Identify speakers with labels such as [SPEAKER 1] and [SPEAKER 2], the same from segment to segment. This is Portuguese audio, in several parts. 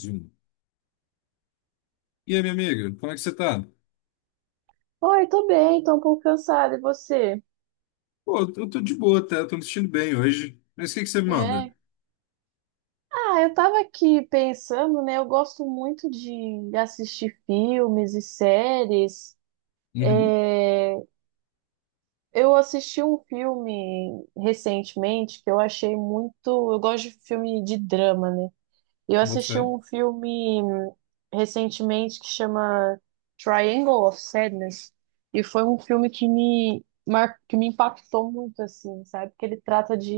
[SPEAKER 1] Zoom. E aí, minha amiga, como é que você tá?
[SPEAKER 2] Oi, tô bem, tô um pouco cansada, e você?
[SPEAKER 1] Pô, eu tô de boa até, eu tô me sentindo bem hoje. Mas o que que você manda?
[SPEAKER 2] É. Ah, eu tava aqui pensando, né? Eu gosto muito de assistir filmes e séries.
[SPEAKER 1] Uhum.
[SPEAKER 2] É, eu assisti um filme recentemente que eu achei muito. Eu gosto de filme de drama, né? Eu
[SPEAKER 1] Boto
[SPEAKER 2] assisti
[SPEAKER 1] fé.
[SPEAKER 2] um filme recentemente que chama Triangle of Sadness, e foi um filme que me impactou muito, assim, sabe? Porque ele trata de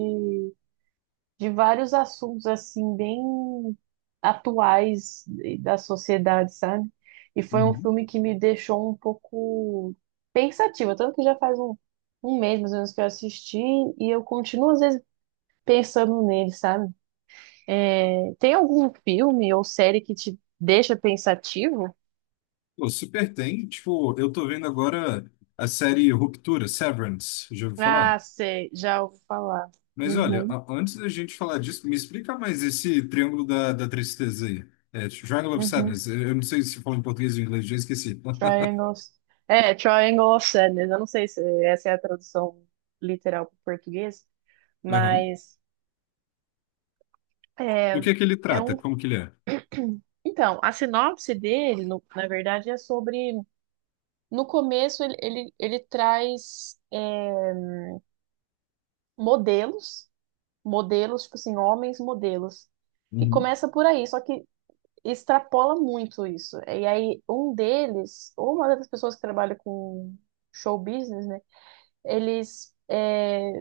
[SPEAKER 2] de vários assuntos assim bem atuais da sociedade, sabe? E foi um
[SPEAKER 1] Uhum.
[SPEAKER 2] filme que me deixou um pouco pensativa, tanto que já faz um mês mais ou menos que eu assisti e eu continuo às vezes pensando nele, sabe? É, tem algum filme ou série que te deixa pensativo?
[SPEAKER 1] Pô, super tem. Tipo, eu tô vendo agora a série Ruptura, Severance, já ouviu falar?
[SPEAKER 2] Ah, sei, já ouvi falar.
[SPEAKER 1] Mas olha,
[SPEAKER 2] Uhum,
[SPEAKER 1] antes da gente falar disso, me explica mais esse triângulo da tristeza aí. É, Triangle of
[SPEAKER 2] uhum.
[SPEAKER 1] Sadness. Eu não sei se fala em português ou em inglês, já esqueci.
[SPEAKER 2] Triangles. É, Triangle of Sadness. Eu não sei se essa é a tradução literal para o português,
[SPEAKER 1] Aham.
[SPEAKER 2] mas
[SPEAKER 1] Do
[SPEAKER 2] é,
[SPEAKER 1] que ele
[SPEAKER 2] é
[SPEAKER 1] trata?
[SPEAKER 2] um.
[SPEAKER 1] Como que ele é?
[SPEAKER 2] Então, a sinopse dele, na verdade, é sobre. No começo, ele traz modelos, modelos, tipo assim, homens modelos. E
[SPEAKER 1] Uhum.
[SPEAKER 2] começa por aí, só que extrapola muito isso. E aí, um deles, ou uma das pessoas que trabalha com show business, né? Eles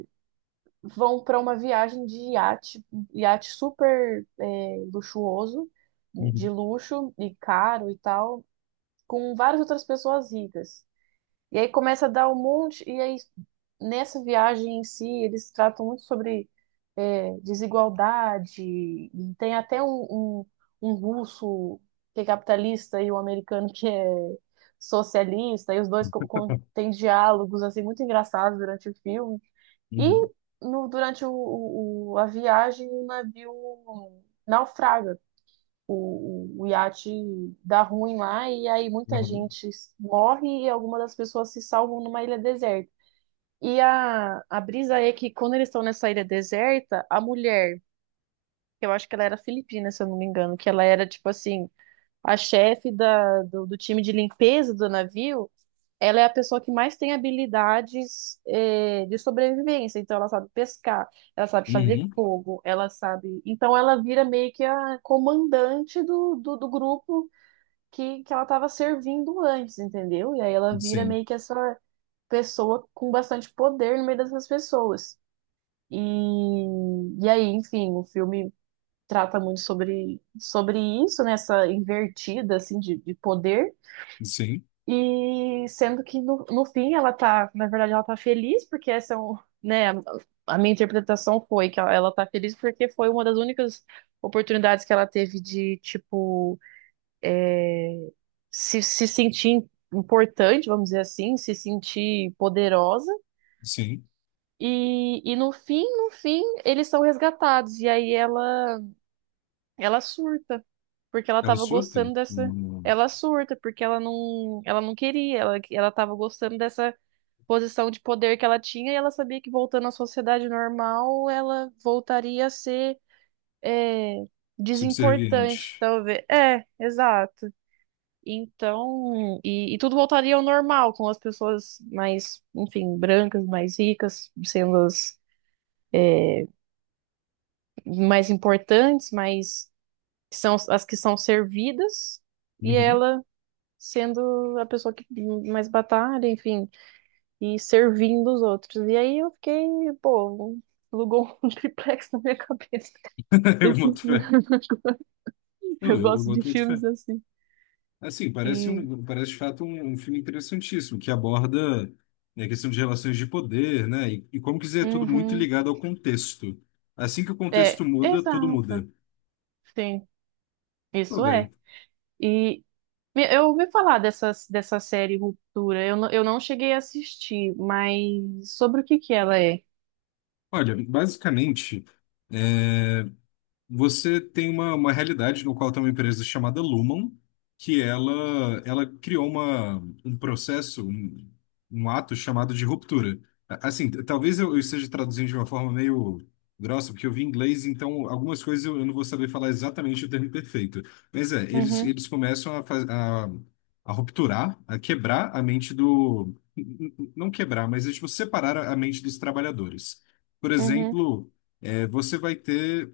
[SPEAKER 2] vão para uma viagem de iate, iate super luxuoso, né, de
[SPEAKER 1] Uhum.
[SPEAKER 2] luxo e caro e tal, com várias outras pessoas ricas. E aí começa a dar um monte, e aí nessa viagem em si, eles tratam muito sobre desigualdade, e tem até um russo que é capitalista e um americano que é socialista, e os dois têm diálogos assim muito engraçados durante o filme. E
[SPEAKER 1] Uhum.
[SPEAKER 2] no, durante a viagem, o navio naufraga. O iate dá ruim lá, e aí muita
[SPEAKER 1] Aham.
[SPEAKER 2] gente morre e algumas das pessoas se salvam numa ilha deserta. E a brisa é que quando eles estão nessa ilha deserta, a mulher, que eu acho que ela era filipina, se eu não me engano, que ela era tipo assim, a chefe do time de limpeza do navio. Ela é a pessoa que mais tem habilidades, de sobrevivência. Então, ela sabe pescar, ela sabe fazer
[SPEAKER 1] Uhum.
[SPEAKER 2] fogo, ela sabe. Então, ela vira meio que a comandante do grupo que ela estava servindo antes, entendeu? E aí ela vira
[SPEAKER 1] Sim,
[SPEAKER 2] meio que essa pessoa com bastante poder no meio dessas pessoas. E, e aí, enfim, o filme trata muito sobre isso, nessa invertida assim, de poder.
[SPEAKER 1] sim,
[SPEAKER 2] E sendo que no fim ela tá, na verdade, ela tá feliz, porque essa é um, né, a minha interpretação foi que ela tá feliz porque foi uma das únicas oportunidades que ela teve de, tipo, se sentir importante, vamos dizer assim, se sentir poderosa.
[SPEAKER 1] sim.
[SPEAKER 2] E no fim, eles são resgatados. E aí ela surta, porque ela
[SPEAKER 1] Ela
[SPEAKER 2] tava
[SPEAKER 1] surta?
[SPEAKER 2] gostando dessa.
[SPEAKER 1] Hum.
[SPEAKER 2] Ela surta, porque ela não queria, ela tava gostando dessa posição de poder que ela tinha e ela sabia que voltando à sociedade normal ela voltaria a ser é, desimportante,
[SPEAKER 1] Subserviente.
[SPEAKER 2] talvez. É, exato. Então, e tudo voltaria ao normal, com as pessoas mais, enfim, brancas, mais ricas, sendo as mais importantes, mais que são as que são servidas, e
[SPEAKER 1] Uhum.
[SPEAKER 2] ela sendo a pessoa que mais batalha, enfim. E servindo os outros. E aí eu fiquei, pô, alugou um triplex na minha cabeça.
[SPEAKER 1] Eu
[SPEAKER 2] Esse
[SPEAKER 1] boto
[SPEAKER 2] filme.
[SPEAKER 1] fé. Não,
[SPEAKER 2] Eu
[SPEAKER 1] eu
[SPEAKER 2] gosto de
[SPEAKER 1] boto muito fé.
[SPEAKER 2] filmes assim.
[SPEAKER 1] Assim, parece,
[SPEAKER 2] E.
[SPEAKER 1] um, parece de fato um, um filme interessantíssimo, que aborda, né, a questão de relações de poder, né? E como quiser, é tudo muito
[SPEAKER 2] Uhum.
[SPEAKER 1] ligado ao contexto. Assim que o
[SPEAKER 2] É,
[SPEAKER 1] contexto muda, tudo
[SPEAKER 2] exato.
[SPEAKER 1] muda.
[SPEAKER 2] Sim,
[SPEAKER 1] Pô,
[SPEAKER 2] isso é.
[SPEAKER 1] velho.
[SPEAKER 2] E eu ouvi falar dessa, série Ruptura. Eu não cheguei a assistir, mas sobre o que que ela é?
[SPEAKER 1] Olha, basicamente. é, Você tem uma realidade no qual tem uma empresa chamada Lumen, que ela criou uma, um processo, um ato chamado de ruptura. Assim, talvez eu esteja traduzindo de uma forma meio grossa, porque eu vi inglês, então algumas coisas eu não vou saber falar exatamente o termo perfeito. Mas é,
[SPEAKER 2] Uhum,
[SPEAKER 1] eles começam a a rupturar, a quebrar a mente do... Não quebrar, mas é, tipo, separar a mente dos trabalhadores. Por
[SPEAKER 2] uhum,
[SPEAKER 1] exemplo... É, você vai ter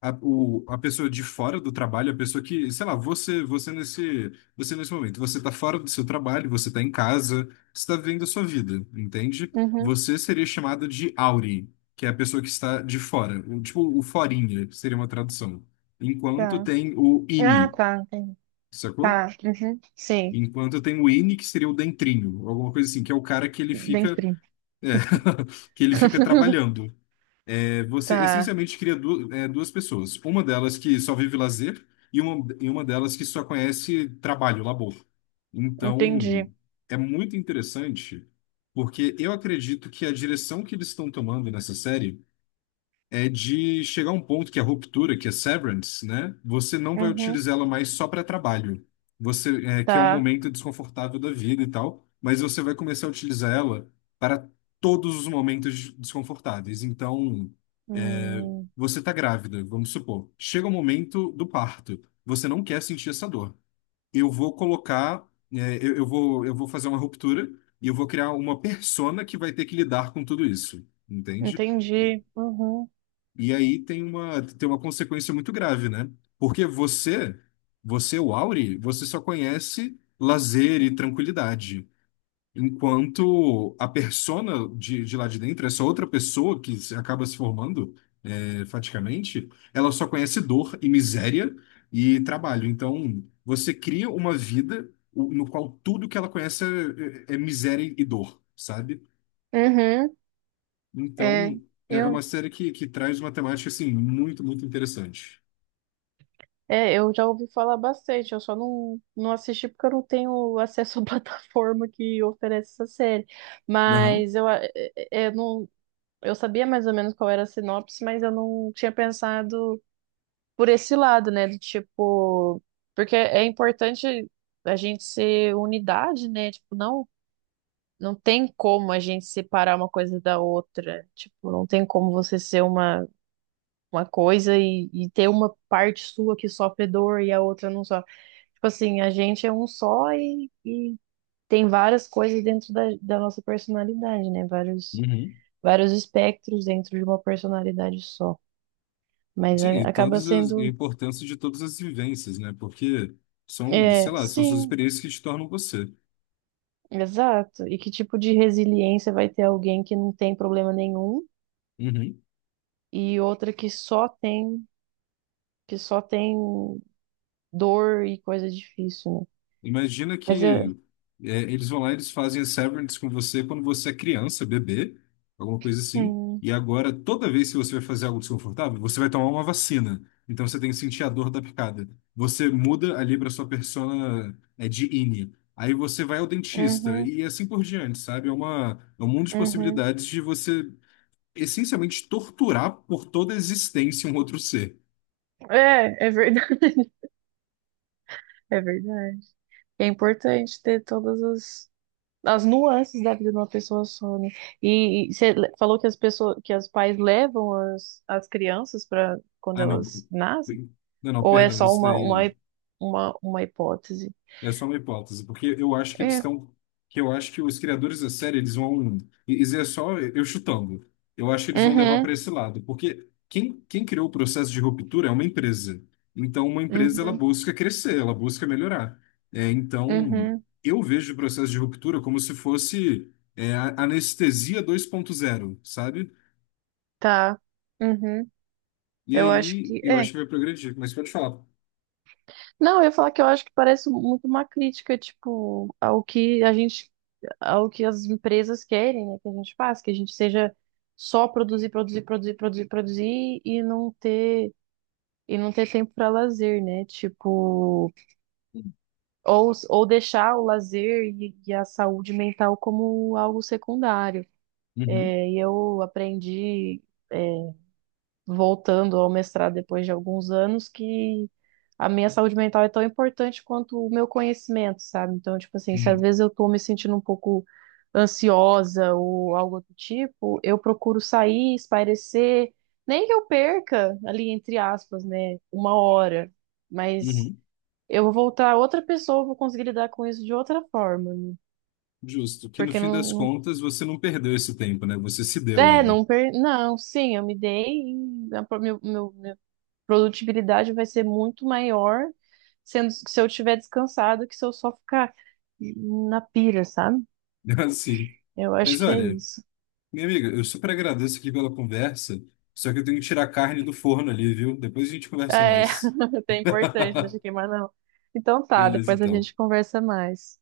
[SPEAKER 1] a pessoa de fora do trabalho, a pessoa que, sei lá, você nesse momento, você tá fora do seu trabalho, você tá em casa, você tá vivendo a sua vida, entende?
[SPEAKER 2] uhum.
[SPEAKER 1] Você seria chamado de Auri, que é a pessoa que está de fora, tipo o forinha, seria uma tradução. Enquanto
[SPEAKER 2] Tá.
[SPEAKER 1] tem o
[SPEAKER 2] Ah,
[SPEAKER 1] Ini,
[SPEAKER 2] tá, entendi.
[SPEAKER 1] sacou?
[SPEAKER 2] Tá, uhum. Sim,
[SPEAKER 1] Enquanto tem o Ini, que seria o dentrinho, alguma coisa assim, que é o cara que ele
[SPEAKER 2] bem
[SPEAKER 1] fica,
[SPEAKER 2] frio.
[SPEAKER 1] é, que ele fica trabalhando é, você
[SPEAKER 2] Tá,
[SPEAKER 1] essencialmente cria duas pessoas. Uma delas que só vive lazer e uma delas que só conhece trabalho, labor. Então,
[SPEAKER 2] entendi.
[SPEAKER 1] é muito interessante, porque eu acredito que a direção que eles estão tomando nessa série é de chegar a um ponto que é a ruptura, que é severance, né? Você não vai
[SPEAKER 2] Uhum.
[SPEAKER 1] utilizar ela mais só para trabalho. Você, é, que é um
[SPEAKER 2] Tá.
[SPEAKER 1] momento desconfortável da vida e tal, mas você vai começar a utilizar ela para todos os momentos desconfortáveis. Então, é,
[SPEAKER 2] Hum,
[SPEAKER 1] você está grávida, vamos supor. Chega o momento do parto. Você não quer sentir essa dor. Eu vou colocar, é, eu vou fazer uma ruptura e eu vou criar uma persona que vai ter que lidar com tudo isso, entende?
[SPEAKER 2] entendi. Uhum.
[SPEAKER 1] E aí tem uma consequência muito grave, né? Porque você, o Auri, você só conhece lazer e tranquilidade. Enquanto a persona de lá de dentro, essa outra pessoa que acaba se formando, é, faticamente, ela só conhece dor e miséria e trabalho. Então, você cria uma vida no qual tudo que ela conhece é, é miséria e dor, sabe?
[SPEAKER 2] Uhum.
[SPEAKER 1] Então,
[SPEAKER 2] É,
[SPEAKER 1] é uma
[SPEAKER 2] eu,
[SPEAKER 1] série que traz uma temática, assim, muito, muito interessante.
[SPEAKER 2] eu já ouvi falar bastante, eu só não assisti porque eu não tenho acesso à plataforma que oferece essa série.
[SPEAKER 1] Aham.
[SPEAKER 2] Mas eu, a- é- é- eu não, eu sabia mais ou menos qual era a sinopse, mas eu não tinha pensado por esse lado, né? Do tipo, porque é importante a gente ser unidade, né? Tipo, não tem como a gente separar uma coisa da outra. Tipo, não tem como você ser uma, coisa e ter uma parte sua que sofre dor e a outra não sofre. Tipo assim, a gente é um só e tem várias coisas dentro da nossa personalidade, né?
[SPEAKER 1] Uhum.
[SPEAKER 2] Vários espectros dentro de uma personalidade só. Mas
[SPEAKER 1] Sim, e
[SPEAKER 2] acaba
[SPEAKER 1] todas as, e a
[SPEAKER 2] sendo.
[SPEAKER 1] importância de todas as vivências, né? Porque são,
[SPEAKER 2] É,
[SPEAKER 1] sei lá, são suas
[SPEAKER 2] sim,
[SPEAKER 1] experiências que te tornam você.
[SPEAKER 2] exato. E que tipo de resiliência vai ter alguém que não tem problema nenhum?
[SPEAKER 1] Uhum.
[SPEAKER 2] E outra que só tem dor e coisa difícil, né?
[SPEAKER 1] Imagina
[SPEAKER 2] Mas é.
[SPEAKER 1] que é, eles vão lá, eles fazem a Severance com você quando você é criança, bebê, alguma coisa assim.
[SPEAKER 2] Hum,
[SPEAKER 1] E agora, toda vez que você vai fazer algo desconfortável, você vai tomar uma vacina. Então você tem que sentir a dor da picada. Você muda ali para sua persona é, de Innie. Aí você vai ao dentista
[SPEAKER 2] uhum,
[SPEAKER 1] e assim por diante, sabe? É uma, é um mundo de
[SPEAKER 2] uhum.
[SPEAKER 1] possibilidades de você essencialmente torturar por toda a existência um outro ser.
[SPEAKER 2] É verdade. É verdade. É importante ter todas as nuances da vida de uma pessoa só, né? E você falou que os pais levam as crianças para quando
[SPEAKER 1] Ah, não.
[SPEAKER 2] elas nascem?
[SPEAKER 1] Não,
[SPEAKER 2] Ou é
[SPEAKER 1] perdão,
[SPEAKER 2] só
[SPEAKER 1] isso daí.
[SPEAKER 2] uma hipótese?
[SPEAKER 1] É só uma hipótese, porque eu acho que eles
[SPEAKER 2] É.
[SPEAKER 1] estão, que eu acho que os criadores da série eles vão, isso é só eu chutando. Eu acho que eles vão levar para
[SPEAKER 2] Uhum,
[SPEAKER 1] esse lado, porque quem criou o processo de ruptura é uma empresa. Então, uma empresa ela
[SPEAKER 2] uhum,
[SPEAKER 1] busca crescer, ela busca melhorar. É, então,
[SPEAKER 2] uhum.
[SPEAKER 1] eu vejo o processo de ruptura como se fosse é, a anestesia 2.0, sabe?
[SPEAKER 2] Tá. Uhum.
[SPEAKER 1] E
[SPEAKER 2] Eu acho
[SPEAKER 1] aí
[SPEAKER 2] que
[SPEAKER 1] eu acho
[SPEAKER 2] é.
[SPEAKER 1] que vai progredir. Mas pode falar.
[SPEAKER 2] Não, eu ia falar que eu acho que parece muito uma crítica, tipo, ao que a gente, ao que as empresas querem, né, que a gente faça, que a gente seja só produzir, produzir, produzir, produzir, produzir e não ter tempo para lazer, né? Tipo, ou deixar o lazer e a saúde mental como algo secundário.
[SPEAKER 1] Uhum.
[SPEAKER 2] É, e eu aprendi é, voltando ao mestrado depois de alguns anos, que a minha saúde mental é tão importante quanto o meu conhecimento, sabe? Então, tipo assim, se às
[SPEAKER 1] Uhum.
[SPEAKER 2] vezes eu tô me sentindo um pouco ansiosa ou algo do tipo, eu procuro sair, espairecer, nem que eu perca ali, entre aspas, né, uma hora, mas
[SPEAKER 1] Uhum.
[SPEAKER 2] eu vou voltar outra pessoa, eu vou conseguir lidar com isso de outra forma, né?
[SPEAKER 1] Justo, que no
[SPEAKER 2] porque
[SPEAKER 1] fim das
[SPEAKER 2] não,
[SPEAKER 1] contas você não perdeu esse tempo, né? Você se
[SPEAKER 2] não
[SPEAKER 1] deu
[SPEAKER 2] é,
[SPEAKER 1] ele.
[SPEAKER 2] não, per... não, sim, eu me dei e meu produtibilidade vai ser muito maior sendo se eu estiver descansado que se eu só ficar na pira, sabe?
[SPEAKER 1] Assim.
[SPEAKER 2] Eu acho
[SPEAKER 1] Mas
[SPEAKER 2] que é
[SPEAKER 1] olha,
[SPEAKER 2] isso.
[SPEAKER 1] minha amiga, eu super agradeço aqui pela conversa, só que eu tenho que tirar a carne do forno ali, viu? Depois a gente conversa
[SPEAKER 2] É,
[SPEAKER 1] mais.
[SPEAKER 2] é importante, não deixa queimar não. Então tá,
[SPEAKER 1] Beleza,
[SPEAKER 2] depois a
[SPEAKER 1] então.
[SPEAKER 2] gente conversa mais.